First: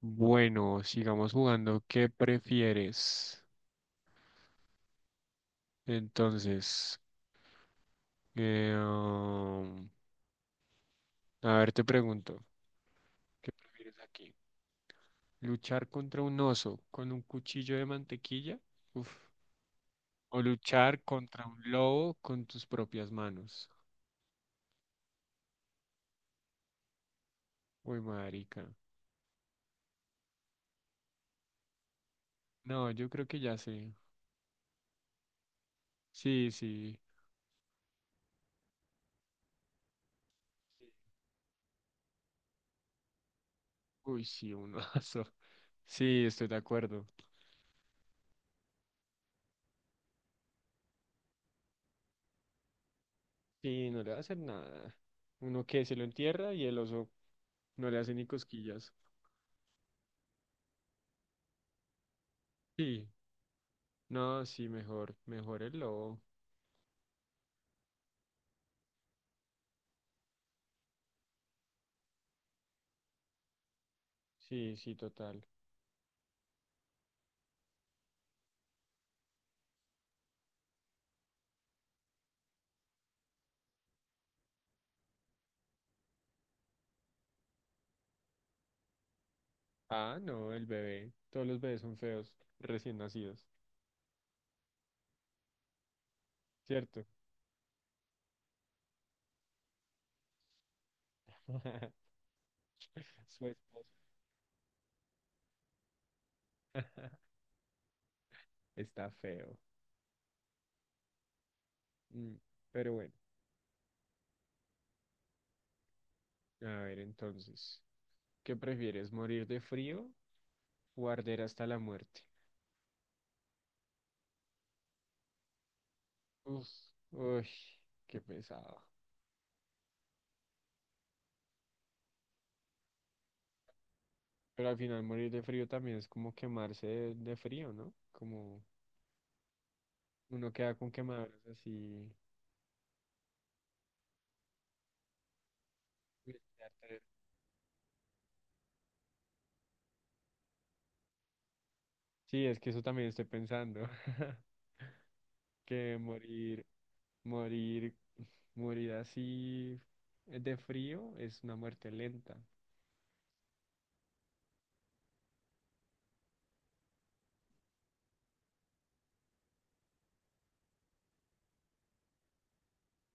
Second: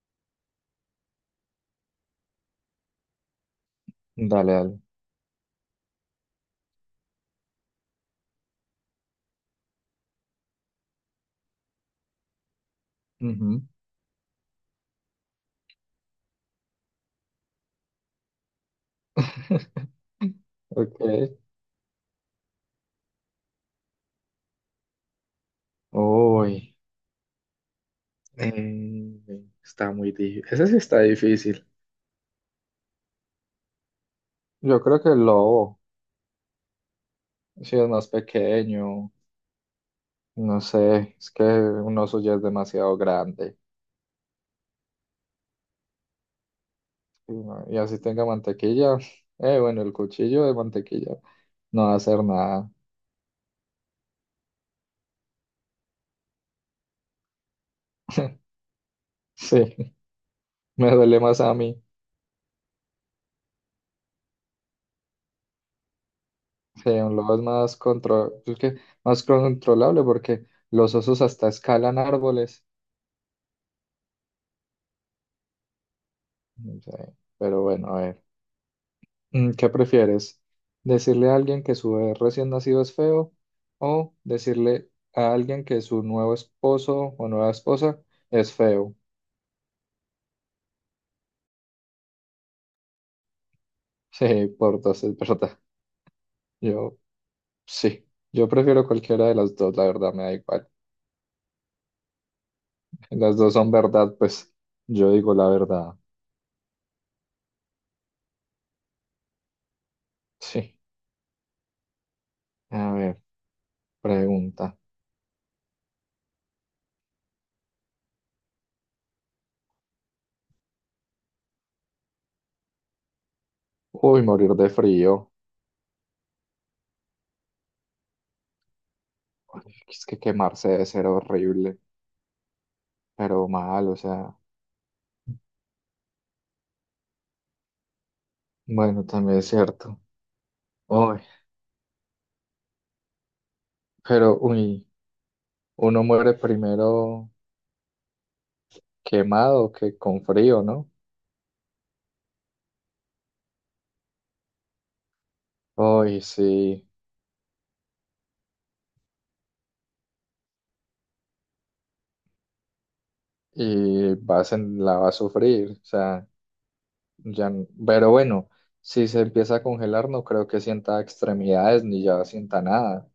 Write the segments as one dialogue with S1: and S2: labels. S1: Bueno, sigamos jugando. ¿Qué prefieres?
S2: Dale, dale.
S1: Entonces, eh, um, a ver, te pregunto, ¿qué
S2: Ujú.
S1: prefieres aquí? ¿Luchar contra un oso con un cuchillo de mantequilla? Uf. ¿O luchar
S2: Ok.
S1: contra un lobo con tus propias manos?
S2: Uy.
S1: Uy, marica.
S2: Está muy difícil. Ese sí está difícil.
S1: No, yo creo que ya sé.
S2: Yo creo que el lobo,
S1: Sí, sí.
S2: si es más pequeño, no sé, es que un oso ya es demasiado grande.
S1: Uy, sí, un oso. Sí, estoy de acuerdo.
S2: Y, no- y así tenga mantequilla, bueno, el cuchillo de mantequilla no va a hacer nada.
S1: Sí, no le va a hacer nada. Uno que se lo entierra y el oso no le hace ni cosquillas.
S2: Sí, me duele más a mí.
S1: Sí, no, sí, mejor, mejor el lobo.
S2: Sí, un lobo es más, es que más controlable porque los osos hasta escalan árboles.
S1: Sí, sí, total.
S2: Sí, pero bueno, a ver, ¿qué prefieres? ¿Decirle a alguien que su bebé recién nacido es feo o decirle a alguien que su nuevo esposo o nueva esposa es feo?
S1: Ah, no, el bebé. Todos los bebés son feos, recién nacidos,
S2: Sí, por dos, es verdad. Yo,
S1: ¿cierto?
S2: sí, yo prefiero cualquiera de las dos, la verdad, me da igual. Las
S1: Su
S2: dos son
S1: esposo
S2: verdad, pues yo digo la verdad.
S1: está feo.
S2: Sí,
S1: Mm, pero
S2: a
S1: bueno,
S2: ver, pregunta.
S1: a ver entonces, ¿qué prefieres, morir de frío o arder hasta la muerte?
S2: Uy, morir de frío.
S1: Uf, uy, qué pesado.
S2: Ay, es que quemarse debe ser horrible, pero mal, o sea,
S1: Pero al final morir de frío también es como quemarse de frío, ¿no? Como
S2: bueno, también es cierto.
S1: uno queda con
S2: Uy,
S1: quemaduras así.
S2: pero uy, uno muere primero quemado que con frío, ¿no?
S1: Sí, es que eso también estoy pensando, que
S2: Uy,
S1: morir,
S2: sí,
S1: morir, morir así de frío es una muerte lenta.
S2: y vas la va a sufrir, o sea, ya, pero bueno, si se empieza a congelar, no creo que sienta extremidades ni ya sienta nada.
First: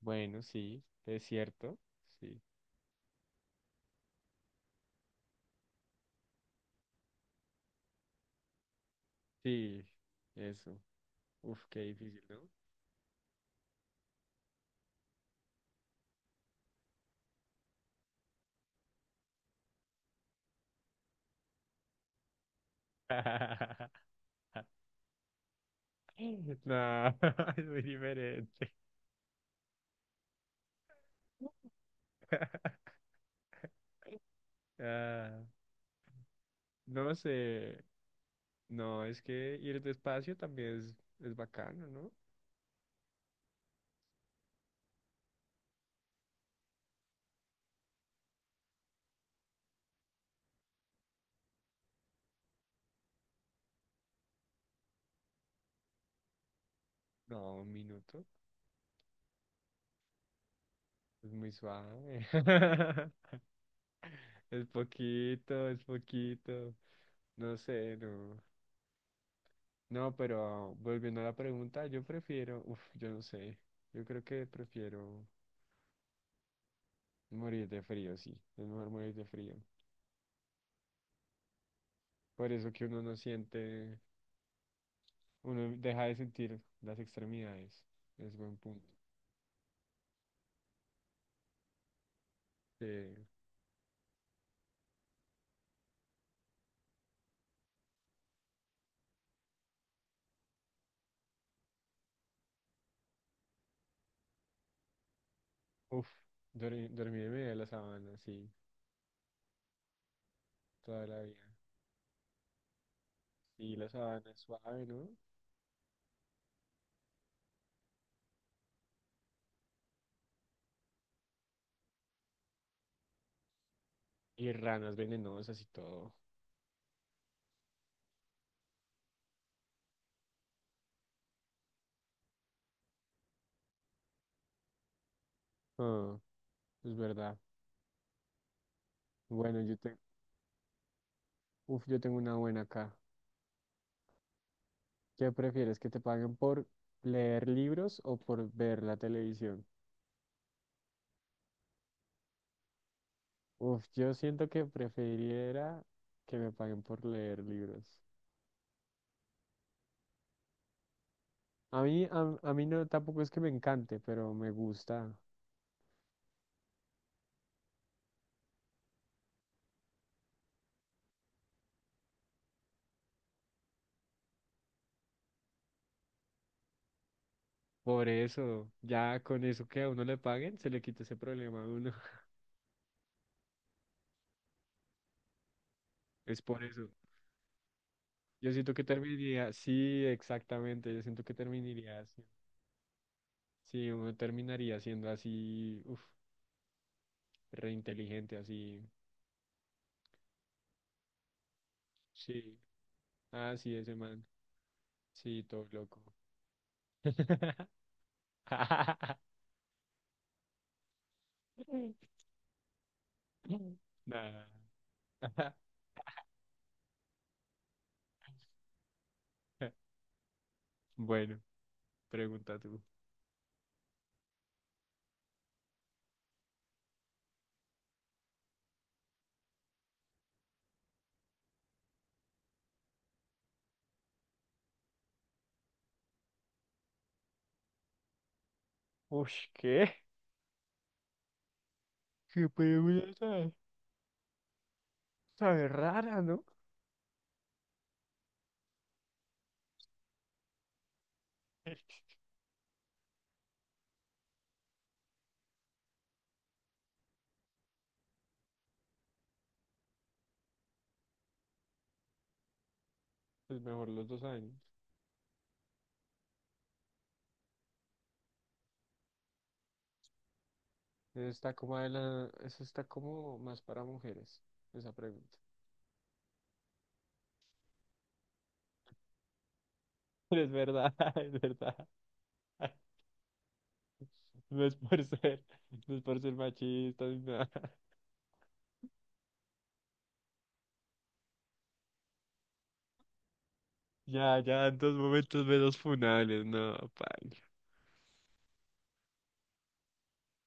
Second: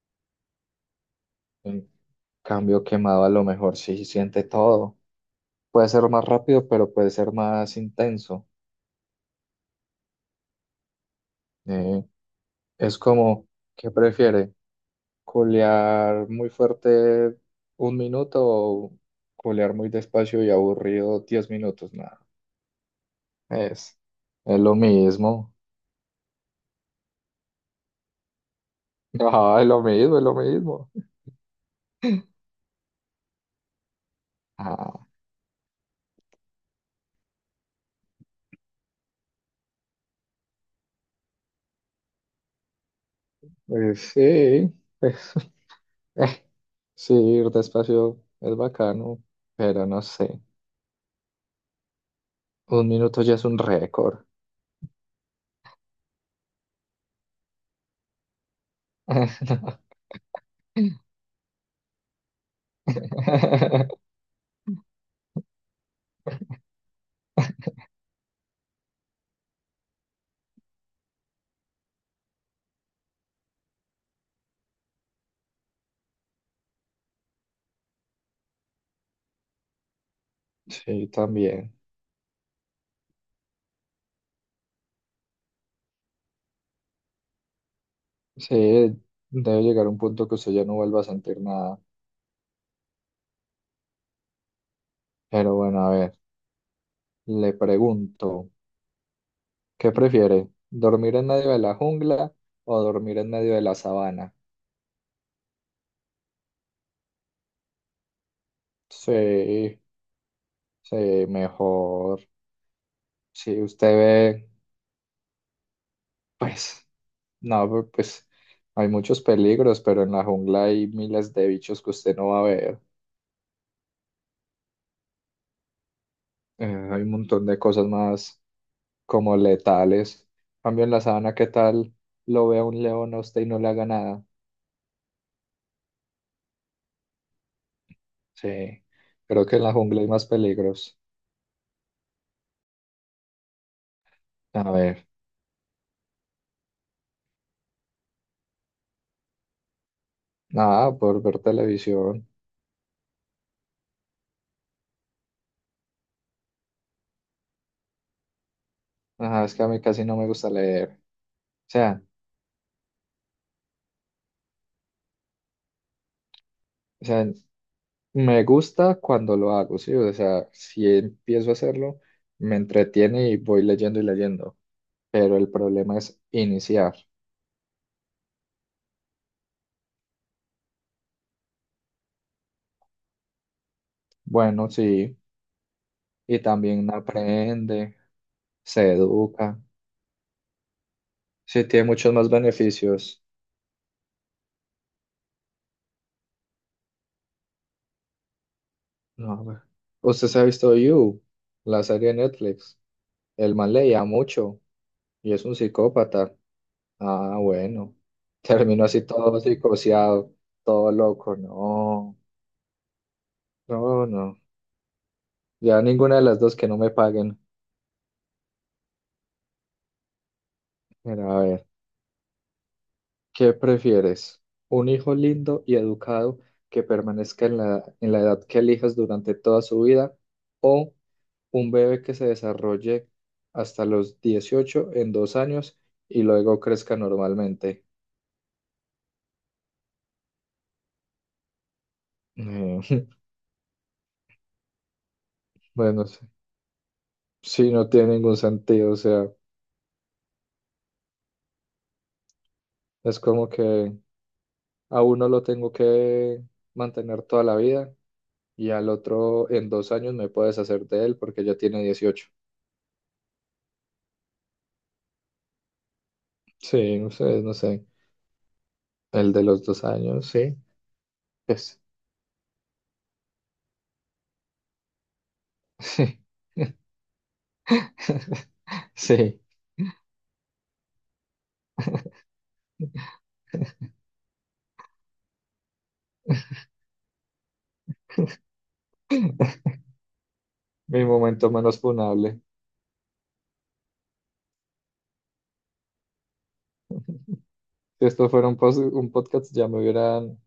S1: Bueno, sí, es cierto,
S2: En
S1: sí,
S2: cambio, quemado a lo mejor sí siente todo. Puede ser más rápido, pero puede ser más intenso.
S1: sí, eso. Uf, qué
S2: Eh,
S1: difícil, ¿no?
S2: es como, ¿qué prefiere? Colear muy fuerte un minuto o colear muy despacio y aburrido 10 minutos, nada. Es, es lo mismo.
S1: No, es muy diferente.
S2: Ah, es lo mismo, es lo mismo. Ah,
S1: Ah, no sé, no, es que ir despacio también es bacano, ¿no?
S2: pues sí, pues, eh, sí, ir despacio es bacano, pero no sé. Un minuto ya es un récord.
S1: No, un minuto, es muy suave. Es poquito, es poquito. No sé, no. No, pero volviendo a la pregunta, yo prefiero, uf, yo no sé. Yo creo que prefiero morir de frío, sí. Es mejor morir de frío.
S2: Sí, también.
S1: Por eso que uno no siente, uno deja de sentir las extremidades. Es
S2: Sí,
S1: buen punto.
S2: debe llegar un punto que usted ya no vuelva a sentir nada.
S1: Eh,
S2: Pero bueno, a ver, le pregunto. ¿Qué prefiere? ¿Dormir en medio de la jungla o dormir en medio de la sabana?
S1: uf, dormir, dormir en medio de la sabana, sí,
S2: Sí, sí,
S1: toda la vida.
S2: mejor. Si
S1: Y la
S2: usted
S1: sabana es
S2: ve,
S1: suave, ¿no?
S2: pues, no, pero, pues hay muchos peligros, pero en la jungla hay miles de bichos que usted no va a ver.
S1: Y ranas venenosas y todo.
S2: Eh, hay un montón de cosas más como letales. En cambio en la sabana, ¿qué tal? Lo vea un león a usted y no le haga nada.
S1: Ah, es verdad.
S2: Sí, creo que
S1: Bueno,
S2: en la
S1: yo te
S2: jungla hay más peligros.
S1: uf, yo tengo una buena acá.
S2: A ver,
S1: ¿Qué prefieres, que te paguen por leer libros o por ver la televisión?
S2: nada, por ver televisión.
S1: Uf, yo siento que preferiría que me paguen por leer libros.
S2: Ajá, es que a mí casi no me gusta leer. O
S1: A
S2: sea,
S1: mí, a mí no, tampoco es que me encante, pero me gusta.
S2: o sea, me gusta cuando lo hago, sí. O sea, si empiezo a hacerlo, me entretiene y voy leyendo y leyendo. Pero el problema es iniciar.
S1: Por eso, ya con eso que a uno le paguen, se le quita ese problema a uno.
S2: Bueno, sí.
S1: Es
S2: Y
S1: por eso.
S2: también aprende,
S1: Yo siento que
S2: se
S1: terminaría,
S2: educa.
S1: sí, exactamente, yo siento que
S2: Sí, tiene
S1: terminaría
S2: muchos
S1: así.
S2: más beneficios.
S1: Sí, uno terminaría siendo así, uf, reinteligente, así.
S2: No, a ver. Usted se ha visto You, la serie de
S1: Sí.
S2: Netflix.
S1: Ah,
S2: El man
S1: sí, ese
S2: leía
S1: man.
S2: mucho y
S1: Sí,
S2: es un
S1: todo loco.
S2: psicópata. Ah, bueno. Terminó así todo psicoseado, todo loco. No, no, no.
S1: Nah.
S2: Ya ninguna de las dos que no me paguen. Mira,
S1: Bueno,
S2: a ver,
S1: pregunta tú.
S2: ¿qué prefieres? ¿Un hijo lindo y educado que permanezca en la edad que elijas durante toda su vida? ¿O un bebé que se desarrolle hasta los 18 en 2 años y luego crezca normalmente?
S1: Ush, ¿qué? Qué
S2: Eh,
S1: pregunta sabe
S2: Bueno, sí,
S1: rara, ¿no?
S2: sí, no tiene ningún sentido. O sea, es como que... A uno lo tengo que mantener toda la vida y al otro en 2 años me puedes hacer de él porque ya tiene 18.
S1: Pues mejor los 2 años.
S2: Sí, no sé no sé. El de los 2 años, sí.
S1: Eso está como
S2: Pues,
S1: de la... Eso está como más para mujeres, esa pregunta.
S2: sí, sí.
S1: Es verdad, es verdad. No es por ser, no es por ser machista ni nada.
S2: Mi momento menos funable.
S1: Ya, ya, en dos momentos menos funables, no, paila.
S2: Si esto fuera un podcast, ya me hubieran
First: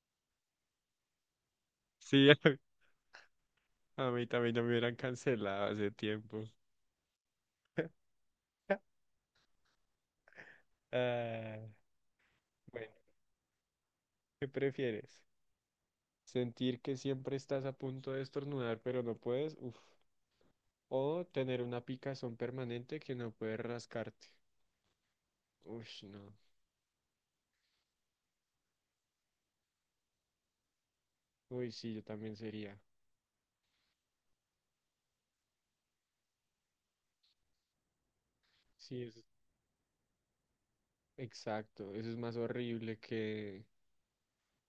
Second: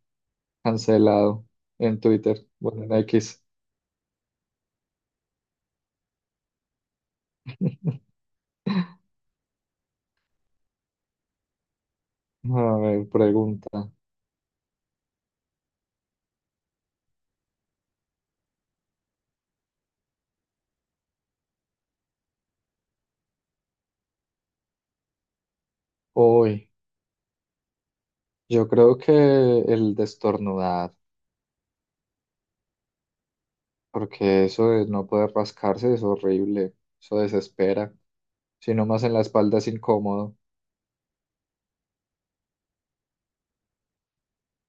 S2: cancelado en
S1: Sí,
S2: Twitter. Bueno, en X.
S1: a mí también ya me hubieran cancelado hace tiempo. Ah,
S2: A
S1: bueno,
S2: ver, pregunta.
S1: ¿qué prefieres? ¿Sentir que siempre estás a punto de estornudar pero no puedes? Uf. ¿O tener una picazón permanente que no puedes rascarte? Uy, no.
S2: Uy, yo creo que el de estornudar,
S1: Uy, sí, yo también sería.
S2: porque eso de no poder rascarse es horrible. Eso desespera. Sino
S1: Sí,
S2: más en la
S1: es
S2: espalda es incómodo.
S1: exacto. Eso es más horrible que,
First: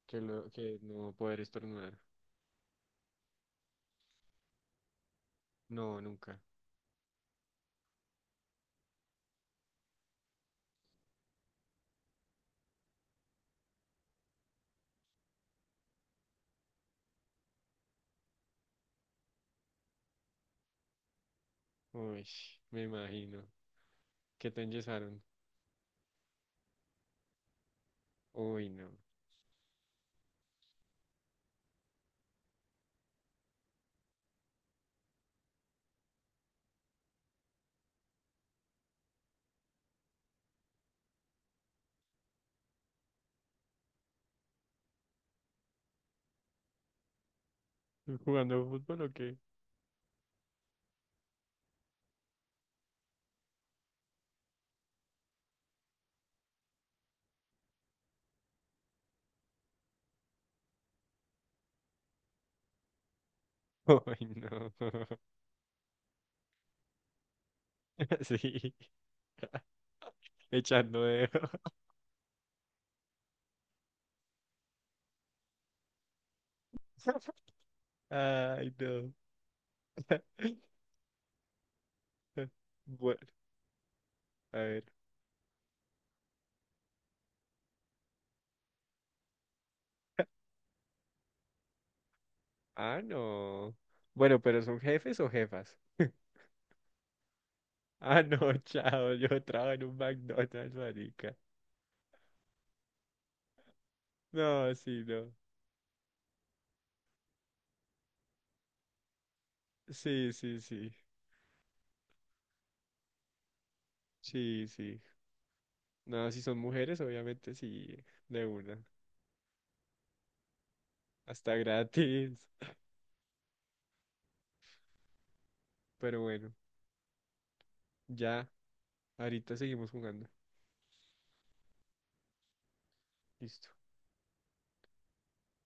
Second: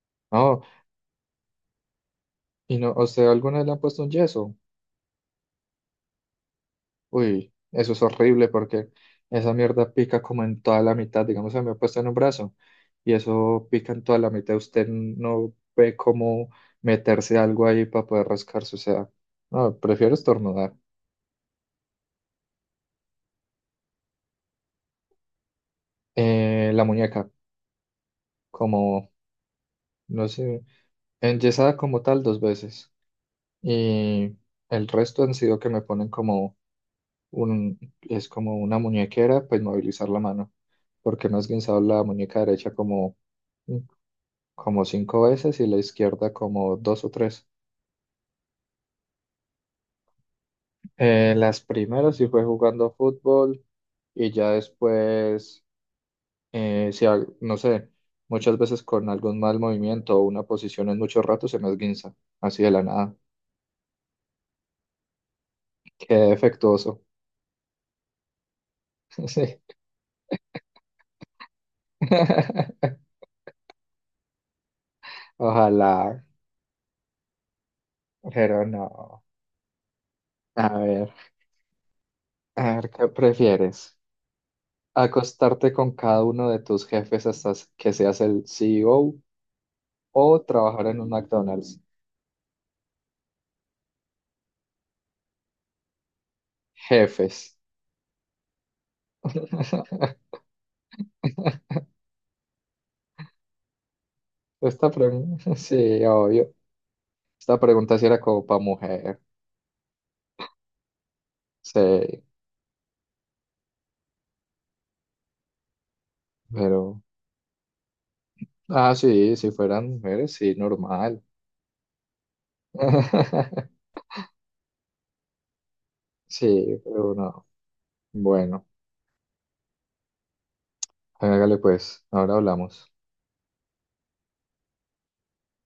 S1: que, lo,
S2: No,
S1: que no poder estornudar.
S2: y no, ¿a usted alguna vez le han puesto un yeso?
S1: No, nunca.
S2: Uy, eso es horrible porque esa mierda pica como en toda la mitad, digamos, se me ha puesto en un brazo y eso pica en toda la mitad. Usted no ve cómo meterse algo ahí para poder rascarse, o sea, no, prefiero estornudar.
S1: Uy, me imagino. ¿Qué te enyesaron?
S2: La muñeca,
S1: Uy, no.
S2: como, no sé, enyesada como tal 2 veces y el resto han sido que me ponen como es como una muñequera, pues movilizar la mano, porque me has guinzado la muñeca derecha como 5 veces y la izquierda como 2 o 3.
S1: ¿Jugando fútbol o qué?
S2: Las primeras sí fue jugando fútbol y ya después, si no sé, muchas veces con algún mal movimiento o una posición en mucho rato se me esguinza, así de la nada.
S1: Uy, no.
S2: Qué defectuoso.
S1: Sí,
S2: Sí.
S1: echando dedo.
S2: Ojalá, pero
S1: Ay, no.
S2: no. A ver, a ver, ¿qué
S1: Bueno,
S2: prefieres?
S1: a ver.
S2: Acostarte con cada uno de tus jefes hasta que seas el CEO o trabajar en un McDonald's.
S1: Ah, no. Bueno, pero ¿son jefes o jefas?
S2: Jefes.
S1: Ah, no, chao, yo trabajo en un McDonald's, marica. No,
S2: Esta
S1: sí, no.
S2: pregunta, sí, obvio. Esta pregunta sí era como para mujer.
S1: Sí, sí, sí.
S2: Sí,
S1: Sí, sí. No, si son mujeres,
S2: pero.
S1: obviamente sí, de una.
S2: Ah, sí, si fueran mujeres, sí, normal.
S1: Hasta gratis. Pero bueno,
S2: Sí, pero no.
S1: ya,
S2: Bueno,
S1: ahorita seguimos jugando.
S2: hágale pues, ahora hablamos.
S1: Listo.